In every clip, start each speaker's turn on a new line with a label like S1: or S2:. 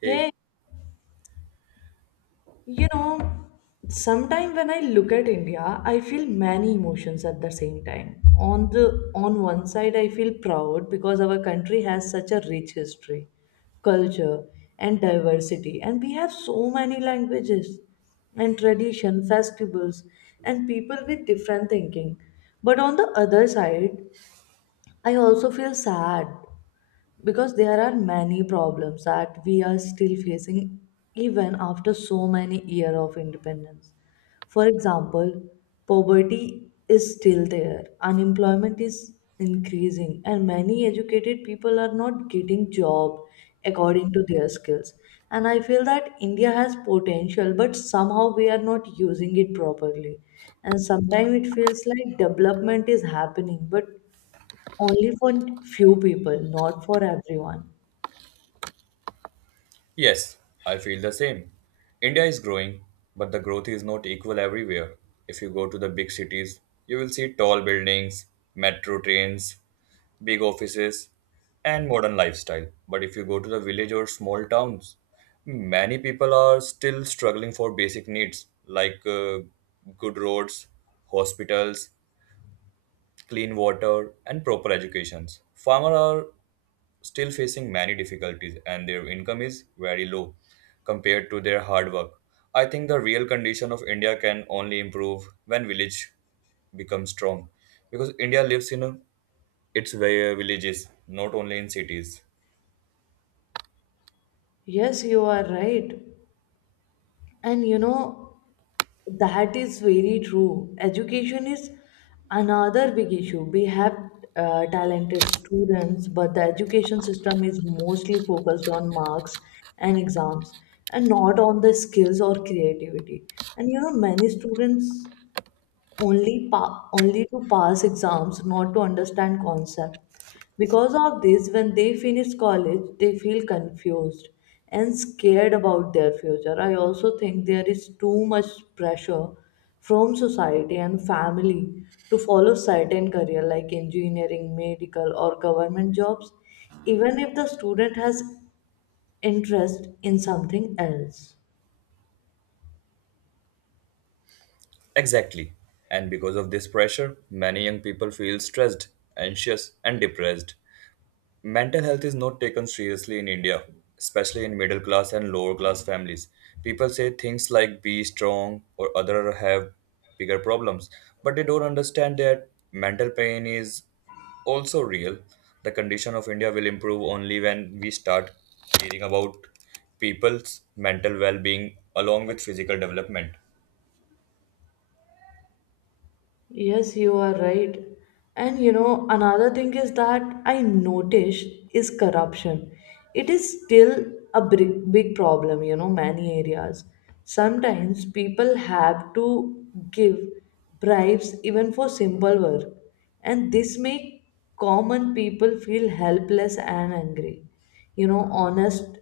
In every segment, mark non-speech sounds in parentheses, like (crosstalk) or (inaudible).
S1: Hey,
S2: Hey, you know, sometime when I look at India, I feel many emotions at the same time. On one side, I feel proud because our country has such a rich history, culture, and diversity, and we have so many languages and tradition, festivals, and people with different thinking. But on the other side, I also feel sad because there are many problems that we are still facing even after so many years of independence. For example, poverty is still there, unemployment is increasing, and many educated people are not getting job according to their skills. And I feel that India has potential, but somehow we are not using it properly. And sometimes it feels like development is happening, but only for few people, not for everyone.
S1: yes, I feel the same. India is growing, but the growth is not equal everywhere. If you go to the big cities, you will see tall buildings, metro trains, big offices, and modern lifestyle. But if you go to the village or small towns, many people are still struggling for basic needs like good roads, hospitals, clean water, and proper educations. Farmers are still facing many difficulties and their income is very low compared to their hard work. I think the real condition of India can only improve when village becomes strong because India lives in its villages, not only in cities.
S2: Yes, you are right. And you know, that is very true. Education is another big issue. We have talented students, but the education system is mostly focused on marks and exams and not on the skills or creativity. Many students only to pass exams, not to understand concept. Because of this, when they finish college, they feel confused and scared about their future. I also think there is too much pressure from society and family to follow certain career like engineering, medical, or government jobs, even if the student has interest in something else.
S1: Exactly. And because of this pressure, many young people feel stressed, anxious, and depressed. Mental health is not taken seriously in India, especially in middle class and lower class families. People say things like be strong or other have bigger problems, but they don't understand that mental pain is also real. The condition of India will improve only when we start caring about people's mental well being along with physical development.
S2: Yes, you are right. Another thing is that I noticed is corruption. It is still a big, big problem, many areas. Sometimes people have to give bribes even for simple work, and this make common people feel helpless and angry. You know, honest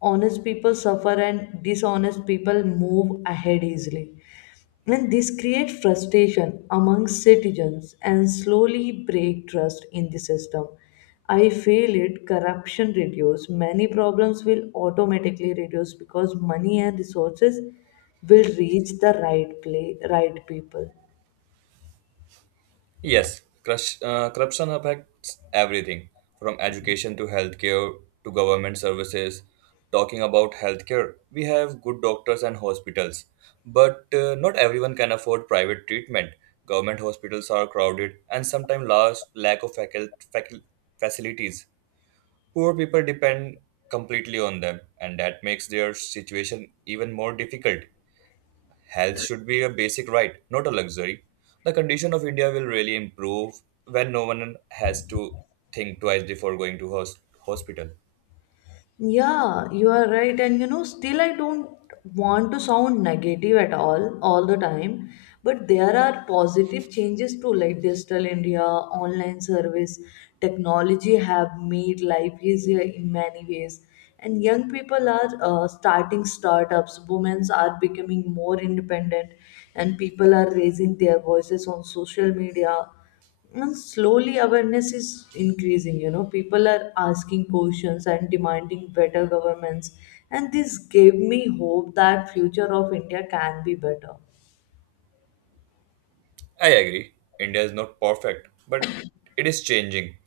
S2: honest people suffer and dishonest people move ahead easily. And this creates frustration among citizens and slowly break trust in the system. I feel it corruption reduce. Many problems will automatically reduce because money and resources will reach the right play, right people.
S1: Yes, corruption affects everything from education to healthcare to government services. Talking about healthcare, we have good doctors and hospitals, but not everyone can afford private treatment. Government hospitals are crowded and sometimes large lack of facilities. Poor people depend completely on them, and that makes their situation even more difficult. Health should be a basic right, not a luxury. The condition of India will really improve when no one has to think twice before going to hospital.
S2: Yeah, you are right. Still, I don't want to sound negative at all the time. But there are positive changes too, like Digital India, online service, technology have made life easier in many ways. And young people are starting startups, women are becoming more independent, and people are raising their voices on social media and slowly awareness is increasing, people are asking questions and demanding better governments. And this gave me hope that future of India can be better.
S1: I agree. India is not perfect, but it is changing.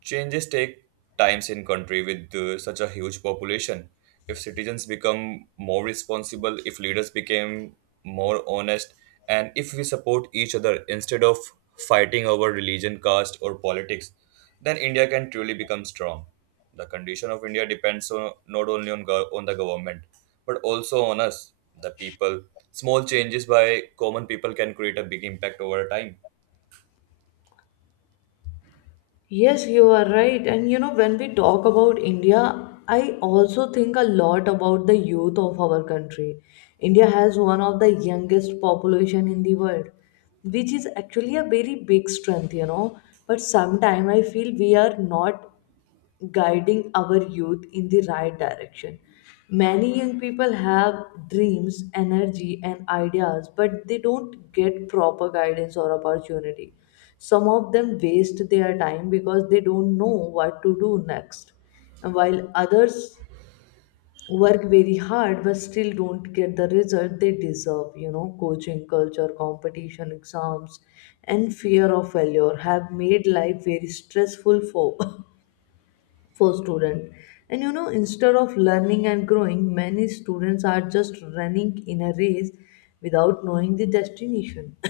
S1: Changes take times in country with such a huge population. If citizens become more responsible, if leaders became more honest, and if we support each other instead of fighting over religion, caste, or politics, then India can truly become strong. The condition of India depends not only on the government, but also on us, the people. Small changes by common people can create a big impact over time.
S2: Yes, you are right. When we talk about India, I also think a lot about the youth of our country. India has one of the youngest population in the world, which is actually a very big strength. But sometimes I feel we are not guiding our youth in the right direction. Many young people have dreams, energy, and ideas, but they don't get proper guidance or opportunity. Some of them waste their time because they don't know what to do next. And while others work very hard but still don't get the result they deserve, coaching culture, competition, exams, and fear of failure have made life very stressful for (laughs) for student, and instead of learning and growing, many students are just running in a race without knowing the destination. (laughs)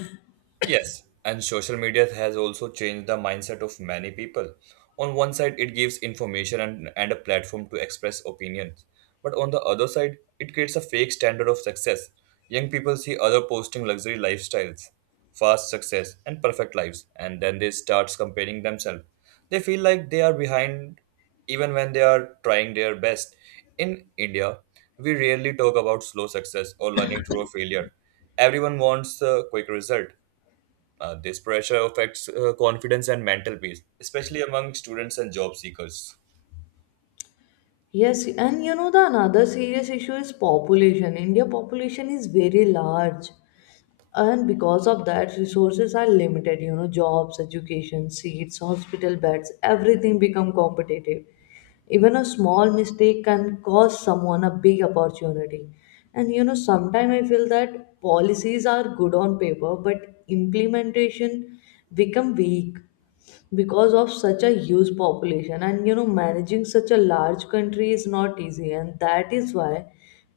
S1: Yes, and social media has also changed the mindset of many people. On one side, it gives information and a platform to express opinions. But on the other side, it creates a fake standard of success. Young people see other posting luxury lifestyles, fast success, and perfect lives, and then they start comparing themselves. They feel like they are behind even when they are trying their best. In India, we rarely talk about slow success or learning through a failure. Everyone wants a quick result. This pressure affects confidence and mental peace, especially among students and job seekers.
S2: Yes, and you know the another serious issue is population. India population is very large, and because of that, resources are limited. Jobs, education seats, hospital beds, everything become competitive. Even a small mistake can cost someone a big opportunity. And sometimes I feel that policies are good on paper, but implementation become weak because of such a huge population. And managing such a large country is not easy, and that is why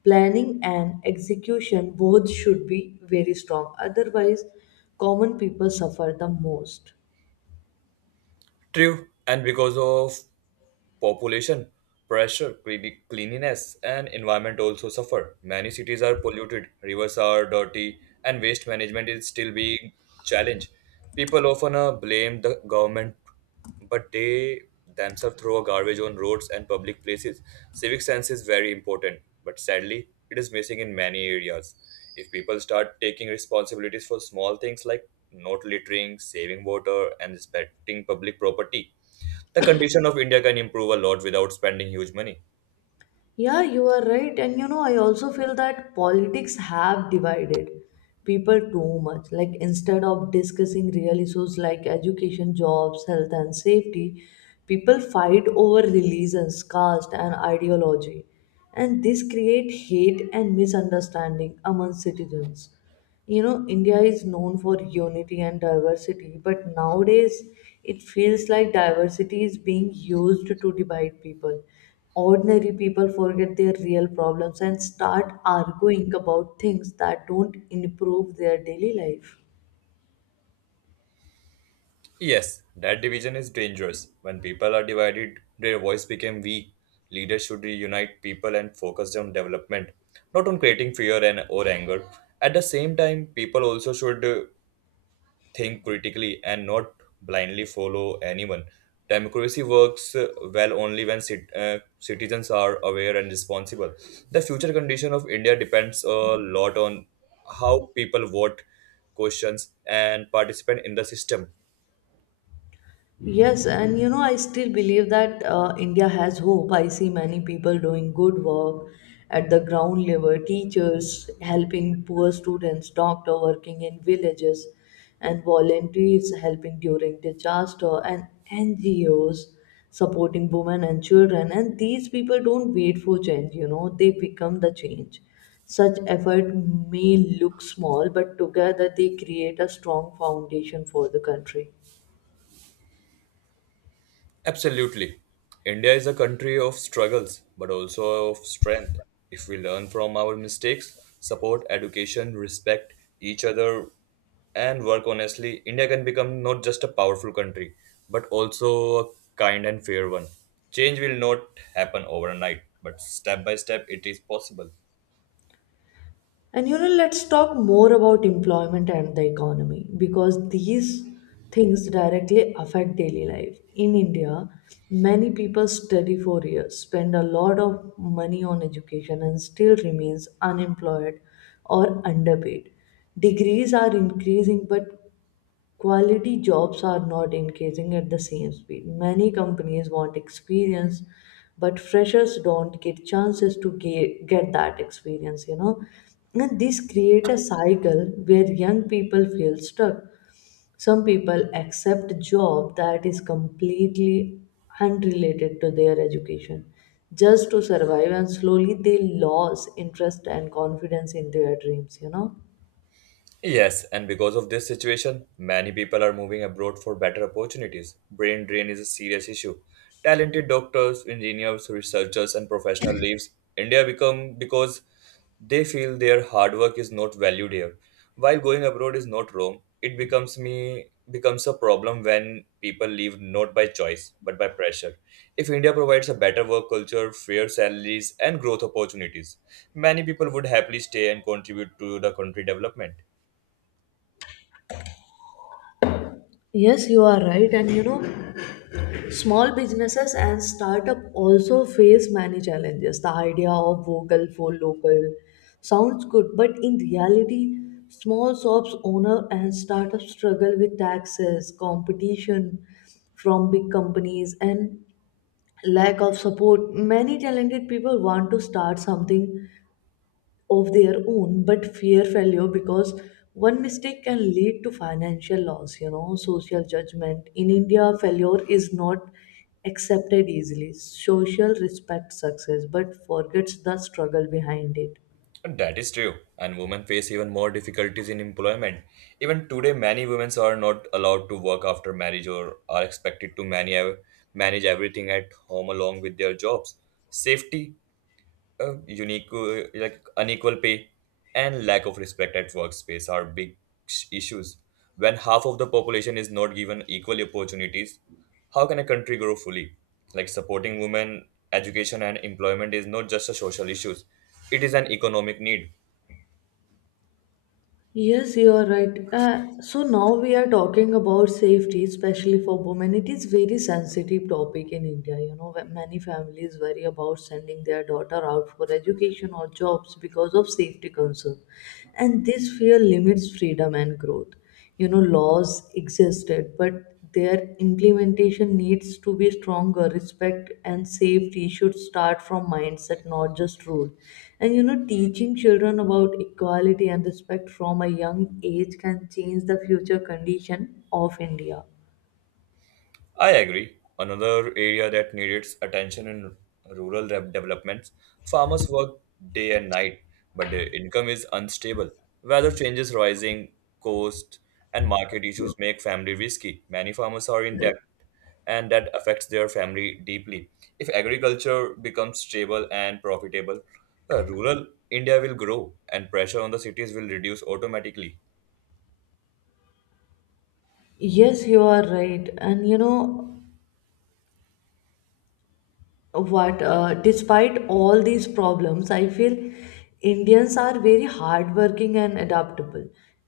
S2: planning and execution both should be very strong, otherwise common people suffer the most.
S1: True, and because of population, pressure, cleanliness, and environment also suffer. Many cities are polluted, rivers are dirty, and waste management is still being challenged. People often blame the government, but they themselves throw garbage on roads and public places. Civic sense is very important, but sadly, it is missing in many areas. If people start taking responsibilities for small things like not littering, saving water, and respecting public property, the condition of India can improve a lot without spending huge money.
S2: Yeah, you are right. I also feel that politics have divided people too much. Like, instead of discussing real issues like education, jobs, health, and safety, people fight over religions, caste, and ideology. And this create hate and misunderstanding among citizens. India is known for unity and diversity, but nowadays it feels like diversity is being used to divide people. Ordinary people forget their real problems and start arguing about things that don't improve their daily life.
S1: Yes, that division is dangerous. When people are divided, their voice become weak. Leaders should reunite people and focus on development, not on creating fear and or anger. At the same time, people also should think critically and not blindly follow anyone. Democracy works well only when citizens are aware and responsible. The future condition of India depends a lot on how people vote, questions, and participate in the system.
S2: Yes, and I still believe that India has hope. I see many people doing good work at the ground level, teachers helping poor students, doctor working in villages, and volunteers helping during disaster, and NGOs supporting women and children. And these people don't wait for change, they become the change. Such effort may look small, but together they create a strong foundation for the country.
S1: Absolutely. India is a country of struggles, but also of strength. If we learn from our mistakes, support education, respect each other, and work honestly, India can become not just a powerful country, but also a kind and fair one. Change will not happen overnight, but step by step it is possible.
S2: Let's talk more about employment and the economy because these things directly affect daily life. In India, many people study for years, spend a lot of money on education, and still remains unemployed or underpaid. Degrees are increasing, but quality jobs are not increasing at the same speed. Many companies want experience, but freshers don't get chances to get that experience. And this create a cycle where young people feel stuck. Some people accept a job that is completely unrelated to their education just to survive and slowly they lose interest and confidence in their dreams.
S1: Yes, and because of this situation, many people are moving abroad for better opportunities. Brain drain is a serious issue. Talented doctors, engineers, researchers, and professionals leaves India become because they feel their hard work is not valued here. While going abroad is not wrong, it becomes a problem when people leave not by choice but by pressure. If India provides a better work culture, fair salaries, and growth opportunities, many people would happily stay and contribute to the country development.
S2: Yes, you are right. Small businesses and startup also face many challenges. The idea of vocal for local sounds good, but in reality, small shops owner and startups struggle with taxes, competition from big companies, and lack of support. Many talented people want to start something of their own but fear failure because one mistake can lead to financial loss. Social judgment in India, failure is not accepted easily. Social respect success but forgets the struggle behind it.
S1: That is true, and women face even more difficulties in employment. Even today, many women are not allowed to work after marriage or are expected to manage everything at home along with their jobs. Safety, like unequal pay, and lack of respect at workspace are big issues. When half of the population is not given equal opportunities, how can a country grow fully? Like supporting women, education, and employment is not just a social issue; it is an economic need.
S2: Yes, you are right. So now we are talking about safety, especially for women. It is very sensitive topic in India. Where many families worry about sending their daughter out for education or jobs because of safety concern, and this fear limits freedom and growth. Laws existed but their implementation needs to be stronger. Respect and safety should start from mindset, not just rule. And teaching children about equality and respect from a young age can change the future condition of India.
S1: I agree. Another area that needs attention in rural developments, farmers work day and night, but their income is unstable. Weather changes, rising cost, and market issues make family risky. Many farmers are in debt, and that affects their family deeply. If agriculture becomes stable and profitable, rural India will grow, and pressure on the cities will reduce automatically.
S2: Yes, you are right. And you know what, despite all these problems, I feel indians are very hardworking and adaptable.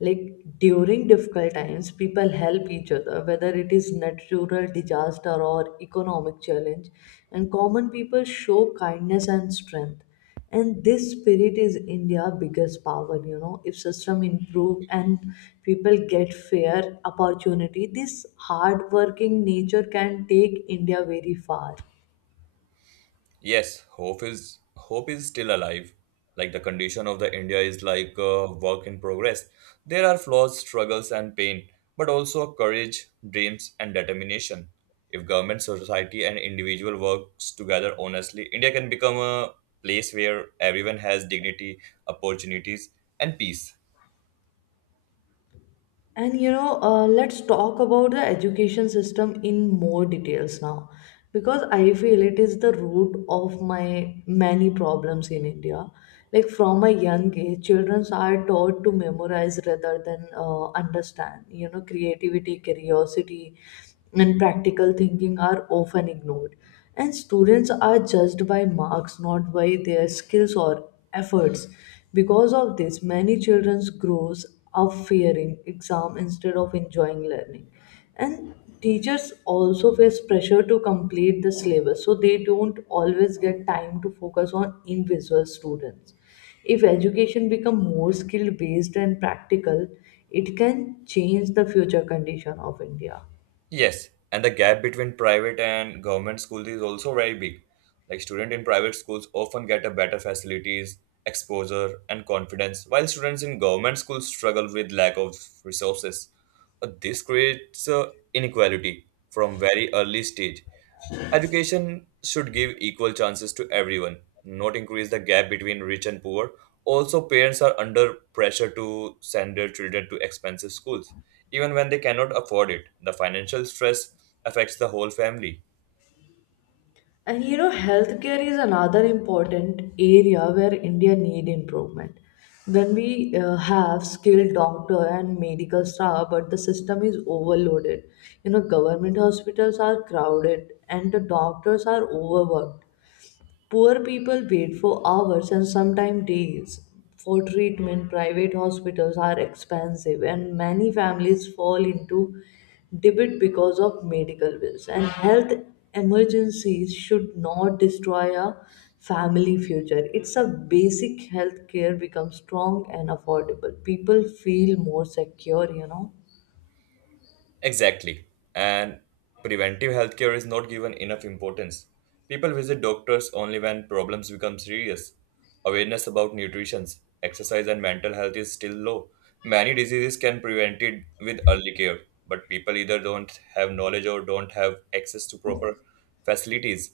S2: Like, during difficult times, people help each other whether it is natural disaster or economic challenge. And common people show kindness and strength. And this spirit is India's biggest power. If system improve and people get fair opportunity, this hardworking nature can take India very far.
S1: Yes, hope is still alive. Like the condition of the India is like a work in progress. There are flaws, struggles, and pain, but also courage, dreams, and determination. If government, society, and individual works together honestly, India can become a place where everyone has dignity, opportunities, and peace.
S2: And let's talk about the education system in more details now, because I feel it is the root of my many problems in India. Like from a young age, children are taught to memorize rather than understand. Creativity, curiosity, and practical thinking are often ignored. And students are judged by marks, not by their skills or efforts. Because of this, many children grows of fearing exam instead of enjoying learning, and teachers also face pressure to complete the syllabus, so they don't always get time to focus on individual students. If education become more skill based and practical, it can change the future condition of India.
S1: Yes, and the gap between private and government schools is also very big. Like students in private schools often get a better facilities, exposure, and confidence, while students in government schools struggle with lack of resources. This creates inequality from very early stage. Education should give equal chances to everyone, not increase the gap between rich and poor. Also, parents are under pressure to send their children to expensive schools, even when they cannot afford it. The financial stress affects the whole family.
S2: Healthcare is another important area where India need improvement. When we have skilled doctor and medical staff, but the system is overloaded. Government hospitals are crowded and the doctors are overworked. Poor people wait for hours and sometimes days for treatment. Private hospitals are expensive, and many families fall into debt because of medical bills. And health emergencies should not destroy a family future. It's a basic health care becomes strong and affordable. People feel more secure.
S1: Exactly. And preventive healthcare is not given enough importance. People visit doctors only when problems become serious. Awareness about nutrition, exercise, and mental health is still low. Many diseases can be prevented with early care, but people either don't have knowledge or don't have access to proper facilities.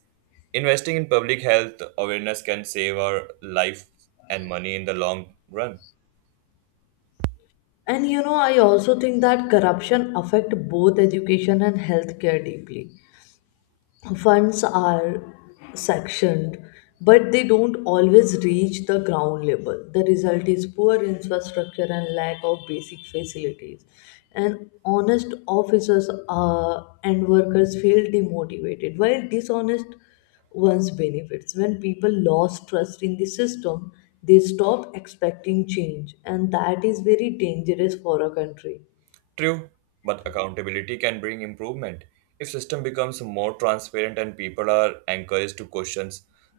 S1: Investing in public health awareness can save our life and money in the long run.
S2: I also think that corruption affect both education and healthcare deeply. Funds are sectioned, but they don't always reach the ground level. The result is poor infrastructure and lack of basic facilities. And honest officers and workers feel demotivated, while dishonest ones benefits. When people lose trust in the system, they stop expecting change, and that is very dangerous for a country.
S1: True, but accountability can bring improvement. If system becomes more transparent and people are encouraged to question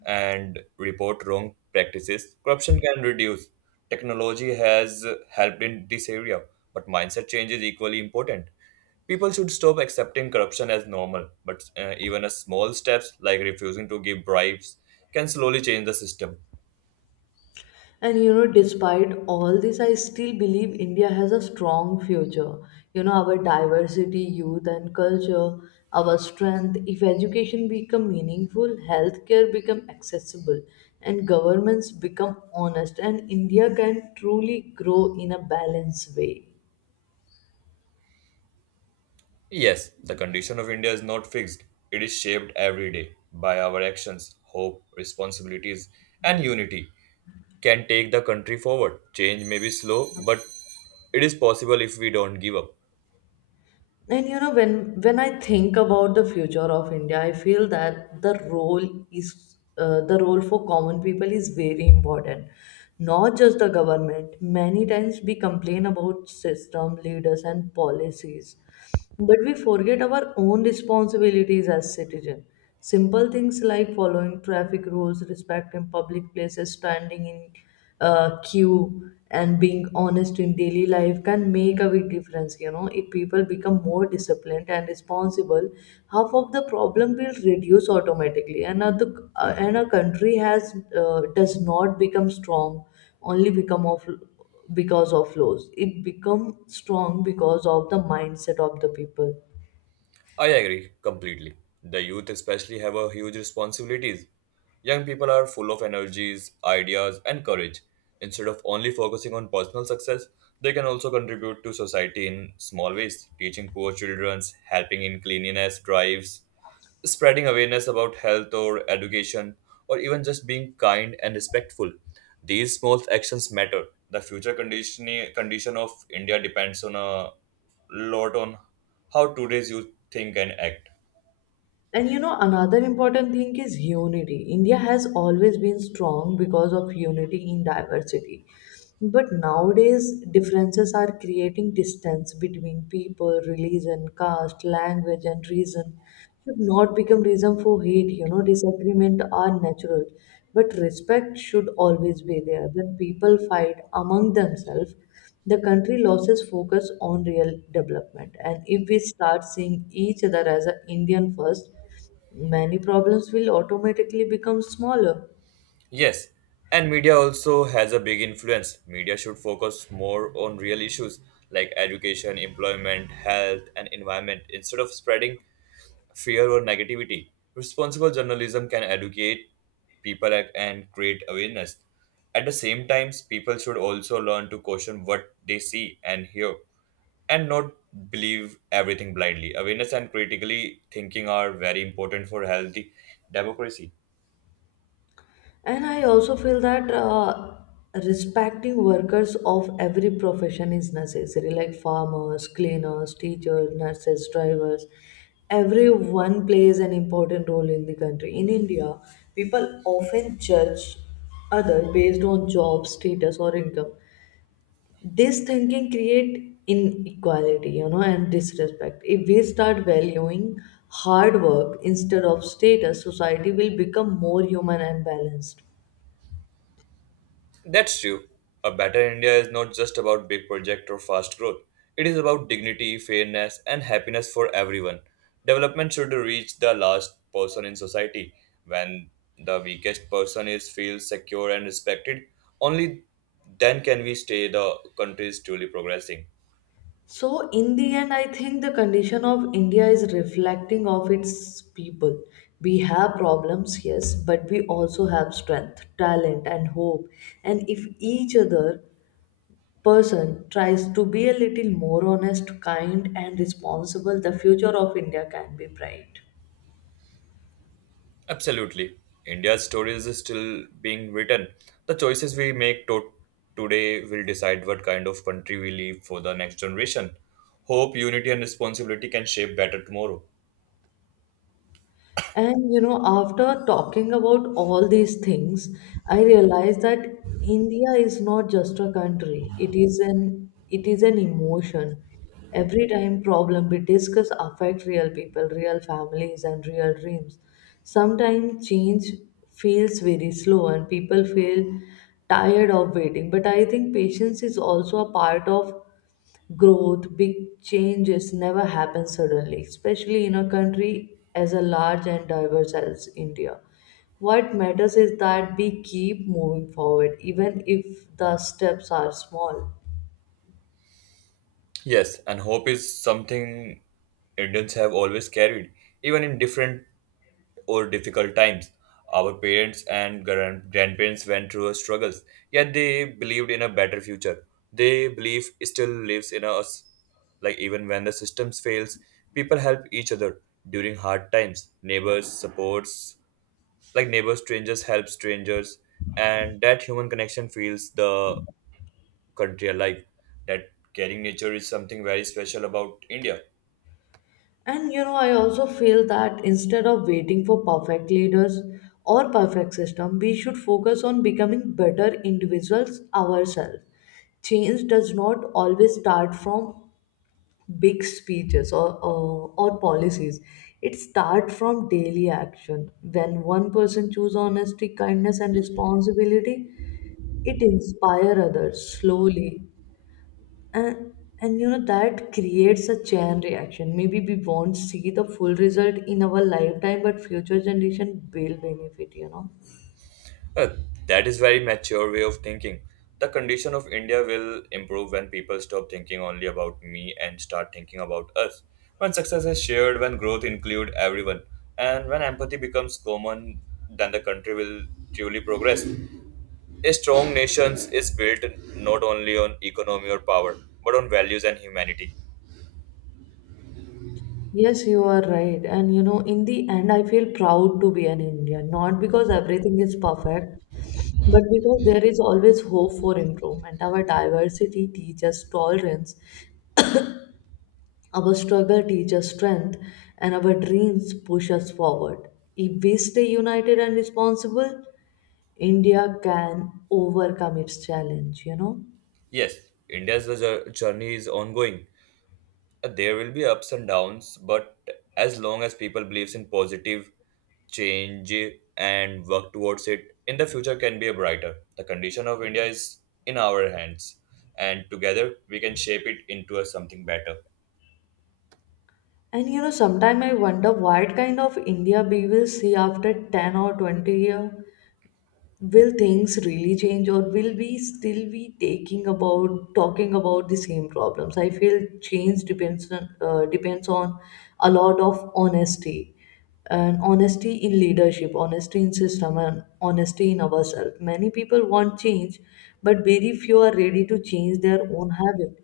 S1: and report wrong practices, corruption can reduce. Technology has helped in this area, but mindset change is equally important. People should stop accepting corruption as normal, but even a small steps like refusing to give bribes can slowly change the system.
S2: Despite all this, I still believe India has a strong future. Our diversity, youth, and culture, our strength. If education become meaningful, healthcare become accessible, and governments become honest, and India can truly grow in a balanced way.
S1: Yes, the condition of India is not fixed. It is shaped every day by our actions, hope, responsibilities, and unity can take the country forward. Change may be slow, but it is possible if we don't give up.
S2: When I think about the future of India, I feel that the role for common people is very important. Not just the government. Many times we complain about system, leaders, and policies, but we forget our own responsibilities as citizens. Simple things like following traffic rules, respecting public places, standing in queue and being honest in daily life can make a big difference. If people become more disciplined and responsible, half of the problem will reduce automatically. And a country has does not become strong only become of because of laws. It become strong because of the mindset of the people.
S1: I agree completely. The youth especially have a huge responsibilities. Young people are full of energies, ideas, and courage. Instead of only focusing on personal success, they can also contribute to society in small ways, teaching poor children, helping in cleanliness drives spreading awareness about health or education or even just being kind and respectful. These small actions matter. The future condition of India depends on a lot on how today's youth think and act.
S2: And you know, another important thing is unity. India has always been strong because of unity in diversity. But nowadays, differences are creating distance between people, religion, caste, language, and reason. Should not become reason for hate. You know, disagreement are natural, but respect should always be there. When people fight among themselves, the country loses focus on real development, and if we start seeing each other as an Indian first, many problems will automatically become smaller.
S1: Yes, and media also has a big influence. Media should focus more on real issues like education employment health and environment instead of spreading fear, or negativity. Responsible journalism can educate people and create awareness. At the same time, people should also learn to question what they see and hear and not believe everything blindly. Awareness and critically thinking are very important for healthy democracy.
S2: And I also feel that respecting workers of every profession is necessary, like farmers, cleaners, teachers, nurses, drivers. Everyone plays an important role in the country. In India, people often judge other based on job status or income. This thinking create inequality, you know, and disrespect. If we start valuing hard work instead of status, society will become more human and balanced.
S1: That's true. A better India is not just about big project or fast growth. It is about dignity, fairness, and happiness for everyone. Development should reach the last person in society. When the weakest person is feels secure and respected, only then can we stay the country is truly progressing.
S2: So in the end, I think the condition of India is reflecting of its people. We have problems, yes, but we also have strength, talent, and hope. And if each other person tries to be a little more honest, kind, and responsible, the future of India can be bright.
S1: Absolutely. India's story is still being written. The choices we make today will decide what kind of country we leave for the next generation. Hope, unity, and responsibility can shape better tomorrow.
S2: And you know, after talking about all these things, I realized that India is not just a country. It is an emotion. Every time problem we discuss affect real people, real families, and real dreams. Sometimes change feels very slow and people feel tired of waiting. But I think patience is also a part of growth. Big changes never happen suddenly, especially in a country as a large and diverse as India. What matters is that we keep moving forward, even if the steps are small.
S1: Yes, and hope is something Indians have always carried, even in different or difficult times. Our parents and grandparents went through struggles, yet they believed in a better future. They belief still lives in us. Like even when the systems fails, people help each other during hard times. Neighbors supports, like neighbors strangers help strangers, and that human connection feels the country alive. That caring nature is something very special about India.
S2: And you know, I also feel that instead of waiting for perfect leaders or perfect system, we should focus on becoming better individuals ourselves. Change does not always start from big speeches or policies. It starts from daily action. When one person chooses honesty, kindness, and responsibility, it inspires others slowly. And, that creates a chain reaction. Maybe we won't see the full result in our lifetime, but future generation will benefit, you know.
S1: Uh, that is very mature way of thinking. The condition of India will improve when people stop thinking only about me and start thinking about us. When success is shared, when growth include everyone, and when empathy becomes common, then the country will truly progress. A strong nation is built not only on economy or power, but on values and humanity.
S2: Yes, you are right. And you know, in the end, I feel proud to be an Indian, not because everything is perfect, but because there is always hope for improvement. Our diversity teaches tolerance, our struggle teaches strength, and our dreams push us forward. If we stay united and responsible, India can overcome its challenge, you know.
S1: Yes, India's journey is ongoing. There will be ups and downs, but as long as people believes in positive change and work towards it, in the future can be a brighter. The condition of India is in our hands, and together we can shape it into a something better.
S2: And you know, sometimes I wonder what kind of India we will see after 10 or 20 years. Will things really change, or will we still be taking about talking about the same problems? I feel change depends on depends on a lot of honesty, and honesty in leadership, honesty in system, and honesty in ourselves. Many people want change, but very few are ready to change their own habit.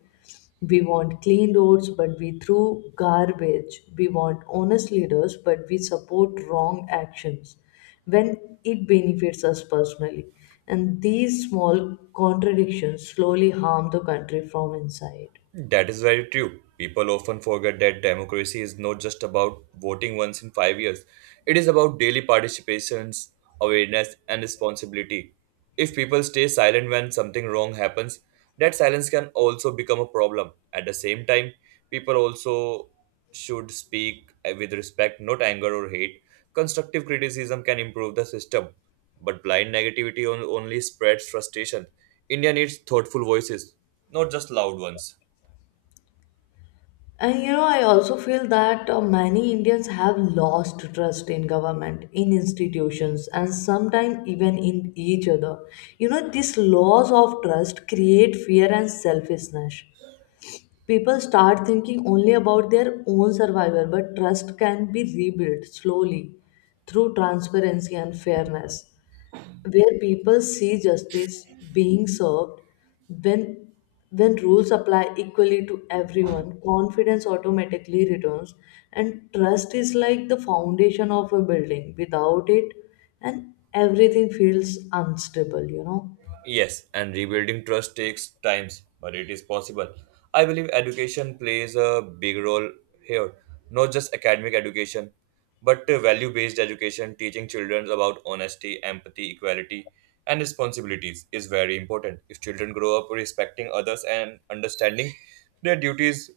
S2: We want clean roads, but we throw garbage. We want honest leaders, but we support wrong actions when it benefits us personally. And these small contradictions slowly harm the country from inside.
S1: That is very true. People often forget that democracy is not just about voting once in 5 years. It is about daily participations, awareness, and responsibility. If people stay silent when something wrong happens, that silence can also become a problem. At the same time, people also should speak with respect, not anger or hate. Constructive criticism can improve the system, but blind negativity only spreads frustration. India needs thoughtful voices, not just loud ones.
S2: And you know, I also feel that many Indians have lost trust in government, in institutions, and sometimes even in each other. You know, these loss of trust create fear and selfishness. People start thinking only about their own survival, but trust can be rebuilt slowly through transparency and fairness, where people see justice being served. When when rules apply equally to everyone, confidence automatically returns. And trust is like the foundation of a building. Without it, and everything feels unstable, you know.
S1: Yes, and rebuilding trust takes times, but it is possible. I believe education plays a big role here, not just academic education, but value based education, teaching children about honesty, empathy, equality, and responsibilities is very important. If children grow up respecting others and understanding their duties,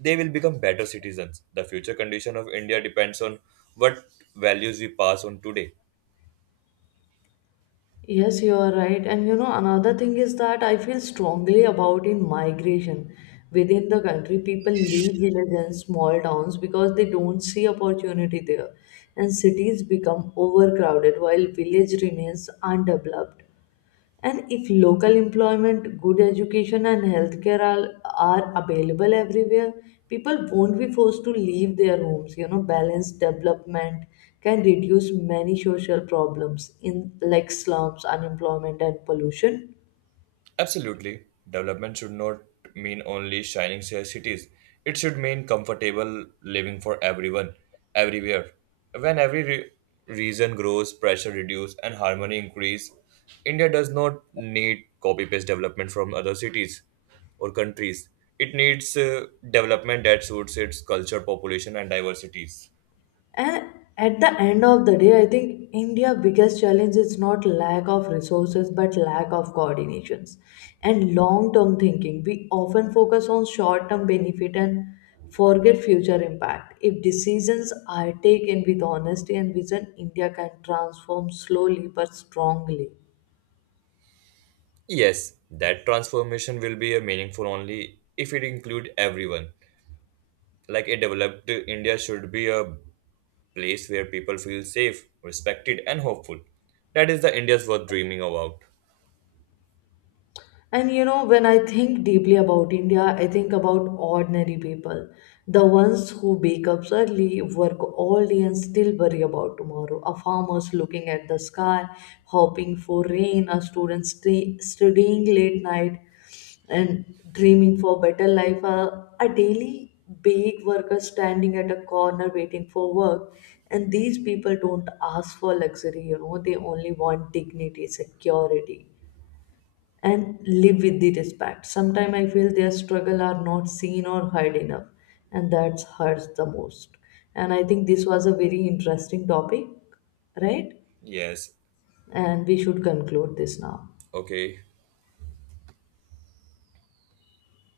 S1: they will become better citizens. The future condition of India depends on what values we pass on today.
S2: Yes, you are right. And you know, another thing is that I feel strongly about in migration. Within the country, people leave villages and small towns because they don't see opportunity there. And cities become overcrowded while village remains undeveloped. And if local employment, good education, and healthcare are available everywhere, people won't be forced to leave their homes. You know, balanced development can reduce many social problems in like slums, unemployment, and pollution.
S1: Absolutely. Development should not mean only shining cities. It should mean comfortable living for everyone, everywhere. When every region grows, pressure reduces, and harmony increase, India does not need copy-paste development from other cities or countries. It needs development that suits its culture, population, and diversities.
S2: And at the end of the day, I think India's biggest challenge is not lack of resources but lack of coordinations and long term thinking. We often focus on short term benefit and forget future impact. If decisions are taken with honesty and vision, India can transform slowly but strongly.
S1: Yes, that transformation will be a meaningful only if it include everyone. Like a developed India should be a place where people feel safe, respected, and hopeful. That is the India's worth dreaming about.
S2: And you know, when I think deeply about India, I think about ordinary people. The ones who wake up early, work all day, and still worry about tomorrow. A farmer's looking at the sky, hoping for rain, a student studying late night and dreaming for better life, a daily big worker standing at a corner waiting for work. And these people don't ask for luxury, you know, they only want dignity, security, and live with the respect. Sometimes I feel their struggle are not seen or heard enough, and that hurts the most. And I think this was a very interesting topic, right?
S1: Yes.
S2: And we should conclude this now.
S1: Okay.